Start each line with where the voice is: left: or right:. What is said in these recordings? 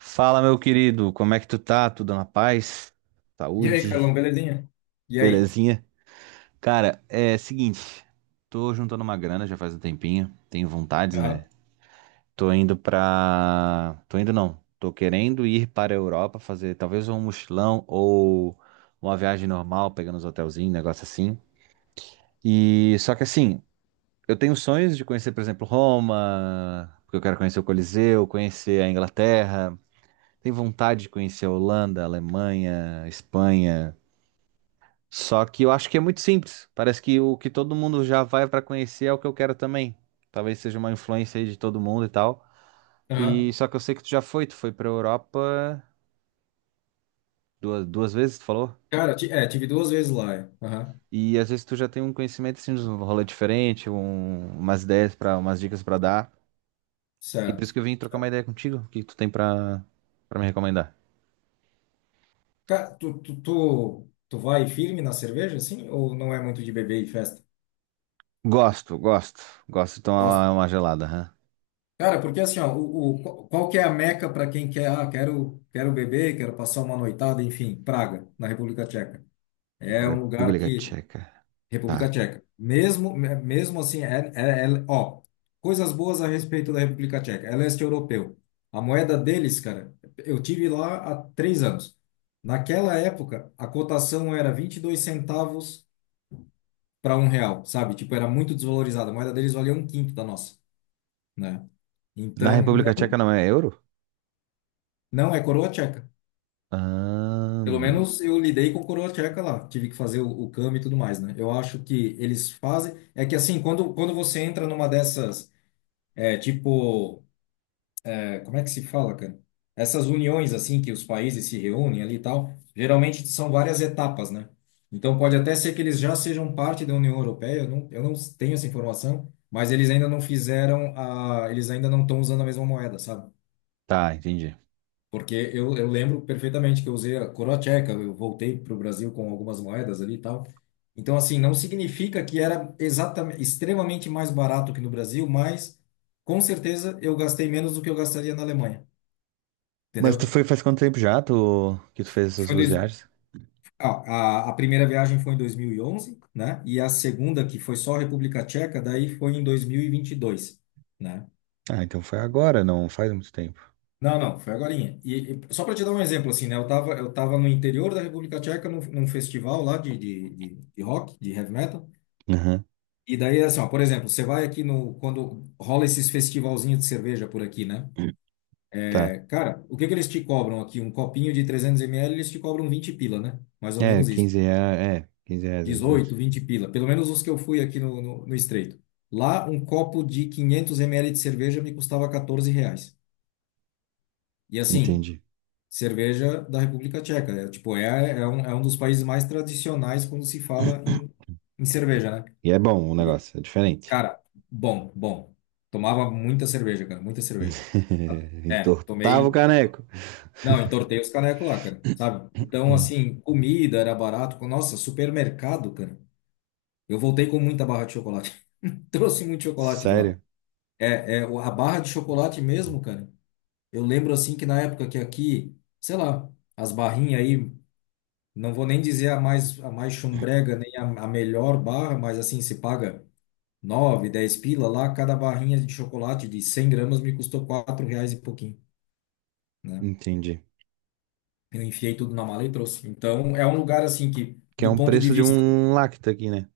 right: Fala, meu querido, como é que tu tá? Tudo na paz?
left: E aí,
right: Saúde?
left: Carlão, belezinha? E aí?
right: Belezinha? Cara, é seguinte, tô juntando uma grana já faz um tempinho, tenho vontades,
left: Aham,
right: né? Tô indo pra... Tô indo não, tô querendo ir para a Europa fazer talvez um mochilão ou uma viagem normal, pegando os hotelzinhos, negócio assim. E só que assim, eu tenho sonhos de conhecer, por exemplo, Roma, porque eu quero conhecer o Coliseu, conhecer a Inglaterra, tem vontade de conhecer a Holanda, a Alemanha, a Espanha. Só que eu acho que é muito simples. Parece que o que todo mundo já vai pra conhecer é o que eu quero também. Talvez seja uma influência aí de todo mundo e tal. E
left: aham.
right: só que eu sei que tu já foi, tu foi pra Europa duas vezes, tu falou?
left: Cara, tive duas vezes lá. É. Aham,
right: E às vezes tu já tem um conhecimento assim, de um rolê diferente, umas ideias para, umas dicas pra dar. E por
left: certo.
right: isso que eu vim trocar uma ideia contigo. O que tu tem pra para me recomendar?
left: Cara, tu vai firme na cerveja, assim? Ou não é muito de beber e festa?
right: Gosto, gosto. Gosto de
left: Gosta?
right: tomar uma gelada, hã?
left: Cara, porque assim, ó, qual que é a meca para quem quer, quero beber, quero passar uma noitada, enfim, Praga, na República Tcheca. É um lugar
right: República
left: que
right: Tcheca.
left: República
right: Tá.
left: Tcheca. Mesmo assim, ó, coisas boas a respeito da República Tcheca. É leste europeu. A moeda deles, cara, eu tive lá há 3 anos. Naquela época, a cotação era 22 centavos para um real, sabe? Tipo, era muito desvalorizada. A moeda deles valia um quinto da nossa, né?
right: Na
left: Então,
right: República
left: não,
right: Tcheca não é euro?
left: não é coroa tcheca. Pelo
right: Ahn,
left: menos eu lidei com coroa tcheca lá. Tive que fazer o câmbio e tudo mais, né? Eu acho que eles fazem. É que assim, quando você entra numa dessas. É tipo, como é que se fala, cara? Essas uniões assim que os países se reúnem ali e tal, geralmente são várias etapas, né? Então pode até ser que eles já sejam parte da União Europeia, eu não tenho essa informação, mas eles ainda não fizeram eles ainda não estão usando a mesma moeda, sabe?
right: tá, entendi.
left: Porque eu lembro perfeitamente que eu usei a coroa tcheca, eu voltei para o Brasil com algumas moedas ali e tal. Então, assim, não significa que era exatamente, extremamente mais barato que no Brasil, mas com certeza eu gastei menos do que eu gastaria na Alemanha,
right: Mas tu
left: entendeu?
right: foi faz quanto tempo já tu, que tu fez essas
left: Foi em
right: duas
left: dois,
right: viagens?
left: ah, a primeira viagem foi em 2011, né? E a segunda, que foi só República Tcheca, daí foi em dois mil e vinte e dois, né?
right: Ah, então foi agora, não faz muito tempo.
left: Não, não, foi agorinha. E só para te dar um exemplo, assim, né? Eu tava no interior da República Tcheca, num festival lá de rock, de heavy metal.
right: Aham.
left: E daí, assim, ó, por exemplo, você vai aqui no. Quando rola esses festivalzinhos de cerveja por aqui, né?
right: Tá.
left: É, cara, o que que eles te cobram aqui? Um copinho de 300 ml, eles te cobram 20 pila, né? Mais ou
right: É,
left: menos isso.
right: 15 reais, é, 15 reais mais ou menos.
left: 18, 20 pila. Pelo menos os que eu fui aqui no, no Estreito. Lá, um copo de 500 ml de cerveja me custava R$ 14. E assim,
right: Entendi.
left: cerveja da República Tcheca. É um dos países mais tradicionais quando se fala em, em cerveja, né?
right: E é bom o
left: E,
right: negócio, é diferente.
left: cara, bom, bom. Tomava muita cerveja, cara, muita cerveja. É,
right: Entortava o
left: tomei.
right: caneco.
left: Não, entortei os canecos lá, cara, sabe? Então,
right: Hum.
left: assim, comida era barato. Nossa, supermercado, cara. Eu voltei com muita barra de chocolate. Trouxe muito chocolate de lá.
right: Sério?
left: É, a barra de chocolate mesmo, cara. Eu lembro, assim, que na época que aqui, sei lá, as barrinhas aí. Não vou nem dizer a mais chumbrega, nem a melhor barra, mas assim, se paga 9, 10 pila lá, cada barrinha de chocolate de 100 gramas me custou 4 reais e pouquinho, né?
right: Entendi.
left: Eu enfiei tudo na mala e trouxe. Então, é um lugar assim que,
right: Que é
left: do
right: um
left: ponto de
right: preço de
left: vista...
right: um lacta aqui, né?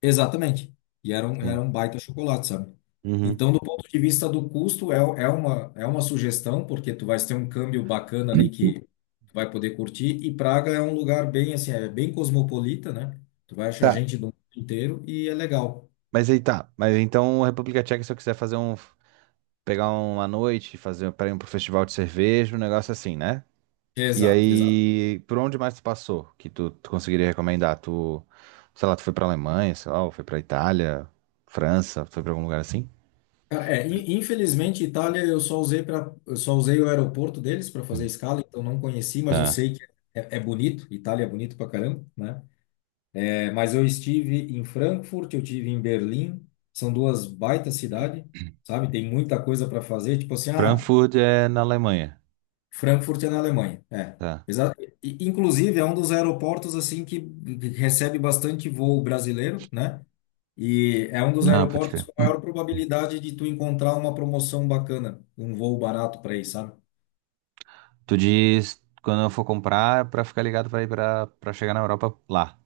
left: Exatamente. E era um, era
right: Sim.
left: um baita chocolate, sabe?
right: Uhum.
left: Então, do, uhum, ponto de vista do custo, é uma sugestão, porque tu vais ter um câmbio bacana ali que tu vai poder curtir. E Praga é um lugar bem, assim, é bem cosmopolita, né? Tu vai achar
right: Tá,
left: gente do mundo inteiro e é legal.
right: mas aí tá. Mas então a República Tcheca, se eu quiser fazer um. Pegar uma noite, fazer para ir pro festival de cerveja, um negócio assim, né? E
left: Exato, exato.
right: aí, por onde mais tu passou que tu, tu conseguiria recomendar? Tu, sei lá, tu foi pra Alemanha, sei lá, ou foi pra Itália, França, foi pra algum lugar assim?
left: Cara, infelizmente, Itália eu só usei o aeroporto deles para fazer escala, então não conheci, mas eu
right: Tá.
left: sei que é bonito. Itália é bonito pra caramba, né? É, mas eu estive em Frankfurt, eu tive em Berlim, são duas baita cidades, sabe? Tem muita coisa para fazer, tipo assim,
right: Frankfurt é na Alemanha.
left: Frankfurt é na Alemanha, é.
right: Tá.
left: Exa Inclusive é um dos aeroportos assim que recebe bastante voo brasileiro, né? E é um dos
right: Ah, pode
left: aeroportos
right: crer.
left: com maior probabilidade de tu encontrar uma promoção bacana, um voo barato para ir, sabe?
right: Tu diz quando eu for comprar é pra ficar ligado pra ir pra, pra chegar na Europa lá.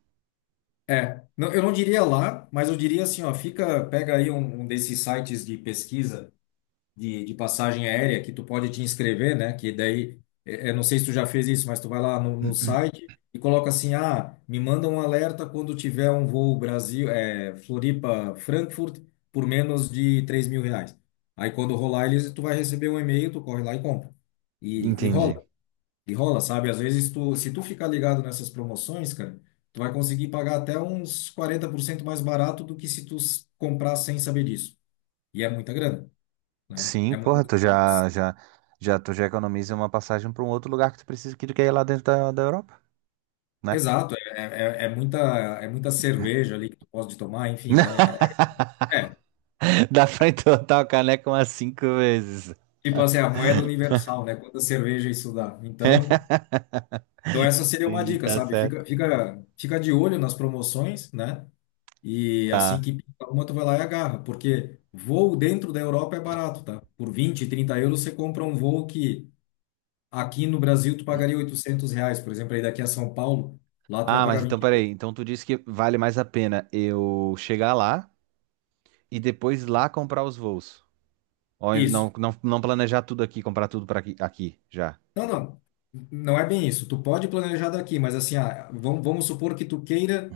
left: É, não, eu não diria lá, mas eu diria assim, ó, fica, pega aí um desses sites de pesquisa de passagem aérea que tu pode te inscrever, né? Que daí, não sei se tu já fez isso, mas tu vai lá no, no site e coloca assim, me manda um alerta quando tiver um voo Brasil, Floripa, Frankfurt, por menos de R$ 3.000. Aí quando rolar eles, tu vai receber um e-mail, tu corre lá e compra. E
right: Entendi.
left: rola, e rola, sabe? Às vezes tu, se tu ficar ligado nessas promoções, cara, tu vai conseguir pagar até uns 40% mais barato do que se tu comprar sem saber disso. E é muita grana, né?
right: Sim, porra, tu já, já, já, tu já economiza uma passagem pra um outro lugar que tu precisa, que tu quer ir lá dentro da, da Europa, né?
left: Exato, é muita cerveja ali que tu pode tomar, enfim, é é,
right: Dá pra entortar o caneco umas cinco vezes.
left: tipo assim, a moeda universal, né? Quanta cerveja isso dá. Então, essa seria uma
right: Entendi,
left: dica,
right: tá
left: sabe?
right: certo.
left: Fica, fica, fica de olho nas promoções, né? E assim
right: Tá.
left: que pinta uma, tu vai lá e agarra, porque voo dentro da Europa é barato, tá? Por 20, 30 euros você compra um voo que aqui no Brasil tu pagaria R$ 800, por exemplo, aí daqui a São Paulo, lá tu vai
right: Ah, mas
left: pagar
right: então
left: 20.
right: peraí. Então tu disse que vale mais a pena eu chegar lá e depois lá comprar os voos. Ou
left: Isso.
right: não, não, não planejar tudo aqui, comprar tudo para aqui, aqui já.
left: Não, não. Não é bem isso. Tu pode planejar daqui, mas assim, ah, vamos supor que tu queira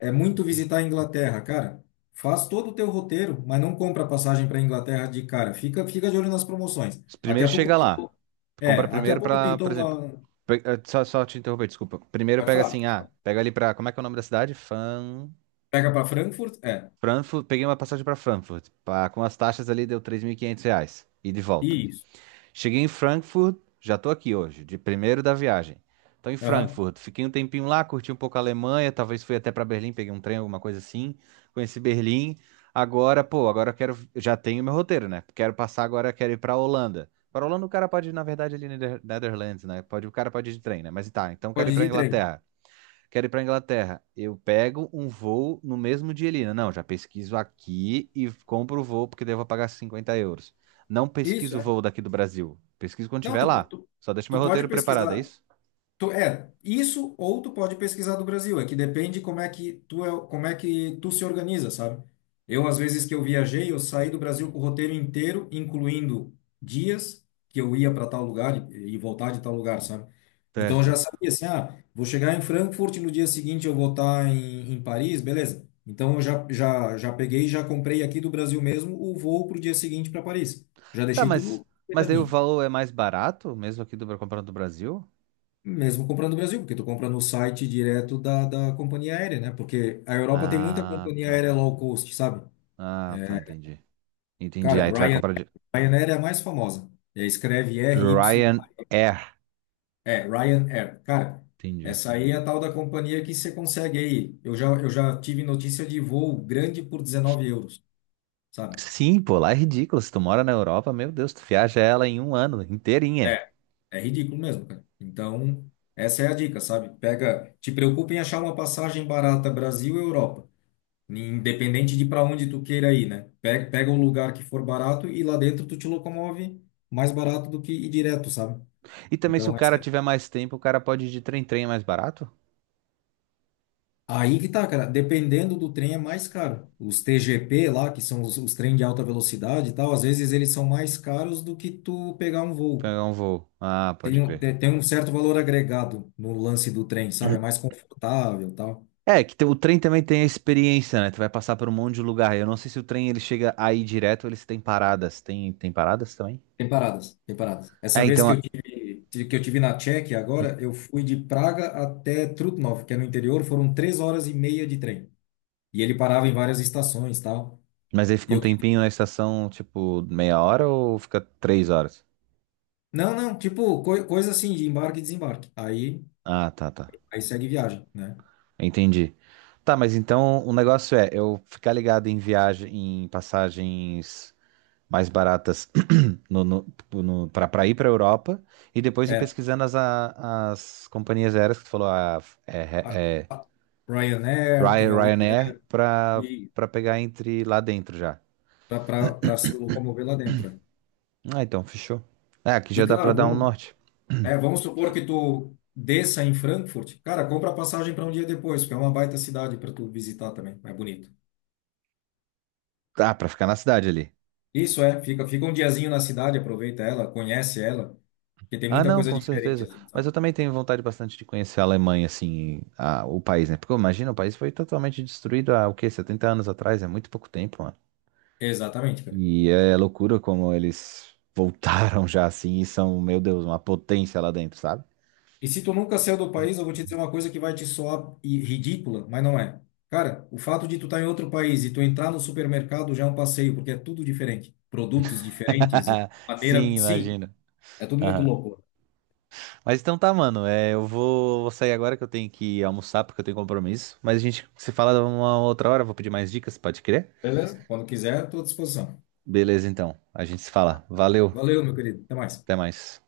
left: é muito visitar a Inglaterra, cara. Faz todo o teu roteiro, mas não compra passagem para Inglaterra de cara. Fica, fica de olho nas promoções. Daqui
right: Primeiro
left: a pouco
right: chega lá.
left: pintou.
right: Tu compra
left: É, daqui a
right: primeiro
left: pouco
right: pra, por
left: pintou
right: exemplo.
left: uma.
right: Só, só te interromper, desculpa. Primeiro
left: Pode
right: pega
left: falar.
right: assim, ah, pega ali pra. Como é que é o nome da cidade? Fan...
left: Pega para Frankfurt. É.
right: Frankfurt. Peguei uma passagem pra Frankfurt. Pá, com as taxas ali deu 3.500 reais. E de volta.
left: Isso.
right: Cheguei em Frankfurt, já tô aqui hoje, de primeiro da viagem. Tô em
left: Aham.
right: Frankfurt, fiquei um tempinho lá, curti um pouco a Alemanha, talvez fui até pra Berlim, peguei um trem, alguma coisa assim. Conheci Berlim. Agora, pô, agora eu quero, já tenho meu roteiro, né? Quero passar agora, quero ir pra Holanda. Pra Holanda o cara pode ir, na verdade, ali na Netherlands, né? Pode, o cara pode ir de trem, né? Mas tá, então quero
left: Pode
right: ir
left: ir
right: pra
left: de trem.
right: Inglaterra. Quero ir para Inglaterra. Eu pego um voo no mesmo dia ali. Não, já pesquiso aqui e compro o voo, porque daí eu vou pagar 50 euros. Não
left: Isso,
right: pesquiso o
left: é.
right: voo daqui do Brasil. Pesquiso quando
left: Não,
right: estiver
left: tu, po-
right: lá.
left: tu,
right: Só deixo meu
left: tu pode
right: roteiro preparado, é
left: pesquisar.
right: isso?
left: Tu, isso, ou tu pode pesquisar do Brasil, é que depende como é que tu é, como é que tu se organiza, sabe? Eu, às vezes que eu viajei, eu saí do Brasil com o roteiro inteiro, incluindo dias que eu ia para tal lugar e voltar de tal lugar, sabe? Então eu já
right: Certo.
left: sabia assim, vou chegar em Frankfurt, no dia seguinte eu vou estar em, em Paris, beleza. Então eu já, já peguei e já comprei aqui do Brasil mesmo o voo para o dia seguinte para Paris. Já
right: Tá,
left: deixei tudo
right: mas daí o
left: ajeitadinho.
right: valor é mais barato, mesmo aqui do comprando do Brasil?
left: Mesmo comprando no Brasil, porque tu compra no site direto da companhia aérea, né? Porque a Europa tem muita
right: Ah,
left: companhia
right: tá.
left: aérea low cost, sabe?
right: Ah, tá,
left: É,
right: entendi. Entendi.
left: cara,
right: Aí tu vai
left: Ryan,
right: comprar de
left: Ryanair é a mais famosa. É, escreve R Y,
right: Ryanair.
left: é Ryanair. Cara,
right: Entendi.
left: essa aí é a tal da companhia que você consegue aí. Eu já tive notícia de voo grande por € 19, sabe?
right: Sim, pô, lá é ridículo. Se tu mora na Europa, meu Deus, tu viaja ela em um ano inteirinha.
left: É, é ridículo mesmo, cara. Então, essa é a dica, sabe? Pega, te preocupa em achar uma passagem barata Brasil-Europa. Independente de para onde tu queira ir, né? Pega, pega um lugar que for barato e lá dentro tu te locomove mais barato do que ir direto, sabe?
right: E também, se o
left: Então,
right: cara
left: essa é...
right: tiver mais tempo, o cara pode ir de trem-trem é mais barato?
left: Aí que tá, cara. Dependendo do trem é mais caro. Os TGP lá, que são os trens de alta velocidade e tal, às vezes eles são mais caros do que tu pegar um voo.
right: Pegar um voo. Ah, pode
left: Tem, um-
right: crer.
left: tem tem um certo valor agregado no lance do trem, sabe? É mais confortável e tal.
right: É, que tem- o trem também tem a experiência, né? Tu vai passar por um monte de lugar. Eu não sei se o trem ele chega aí direto ou eles têm paradas. Tem, tem paradas também?
left: Tem paradas, tem paradas. Essa
right: É,
left: vez
right: então.
left: que eu
right: A-
left: tive, que eu tive na Tchequia agora, eu fui de Praga até Trutnov, que é no interior, foram 3 horas e meia de trem. E ele parava em várias estações, tal.
right: Mas aí
left: E
right: fica um
left: eu quis...
right: tempinho na estação, tipo, meia hora ou fica 3 horas?
left: Não, não, tipo, coisa assim, de embarque e desembarque. Aí,
right: Ah, tá, tá.
left: aí segue viagem, né?
right: Entendi. Tá, mas então o negócio é eu ficar ligado em viagem, em passagens mais baratas no, no, tipo, no, para ir para a Europa e depois ir
left: É,
right: pesquisando as, as companhias aéreas que tu falou, a,
left: a,
right: é, é,
left: a Ryanair, tem a Wizz Air,
right: Ryanair, para
left: e
right: para pegar entre lá dentro já.
left: para se locomover lá dentro. É.
right: Ah, então fechou. É, aqui
left: E
right: já dá para
left: claro,
right: dar um
left: vamos,
right: norte.
left: é, vamos supor que tu desça em Frankfurt, cara, compra passagem para um dia depois, porque é uma baita cidade para tu visitar também, é bonito.
right: Ah, para ficar na cidade ali.
left: Isso é, fica, fica um diazinho na cidade, aproveita ela, conhece ela, porque tem
right: Ah,
left: muita
right: não,
left: coisa
right: com
left: diferente,
right: certeza.
left: assim,
right: Mas
left: sabe?
right: eu também tenho vontade bastante de conhecer a Alemanha, assim, a- o país, né? Porque imagina, o país foi totalmente destruído há, o quê? 70 anos atrás, é muito pouco tempo.
left: Exatamente, cara.
right: E é loucura como eles voltaram já assim e são, meu Deus, uma potência lá dentro, sabe?
left: E se tu nunca saiu do país, eu vou te dizer uma coisa que vai te soar ridícula, mas não é. Cara, o fato de tu estar em outro país e tu entrar no supermercado já é um passeio, porque é tudo diferente. Produtos diferentes, maneira.
right: Sim,
left: Sim,
right: imagino.
left: é tudo muito
right: Aham.
left: louco.
right: Mas então tá, mano. É, eu vou, vou sair agora que eu tenho que almoçar porque eu tenho compromisso. Mas a gente se fala uma outra hora. Vou pedir mais dicas, pode crer?
left: Beleza? Quando quiser, estou à disposição.
right: Beleza, então. A gente se fala. Valeu.
left: Valeu, meu querido. Até mais.
right: Até mais.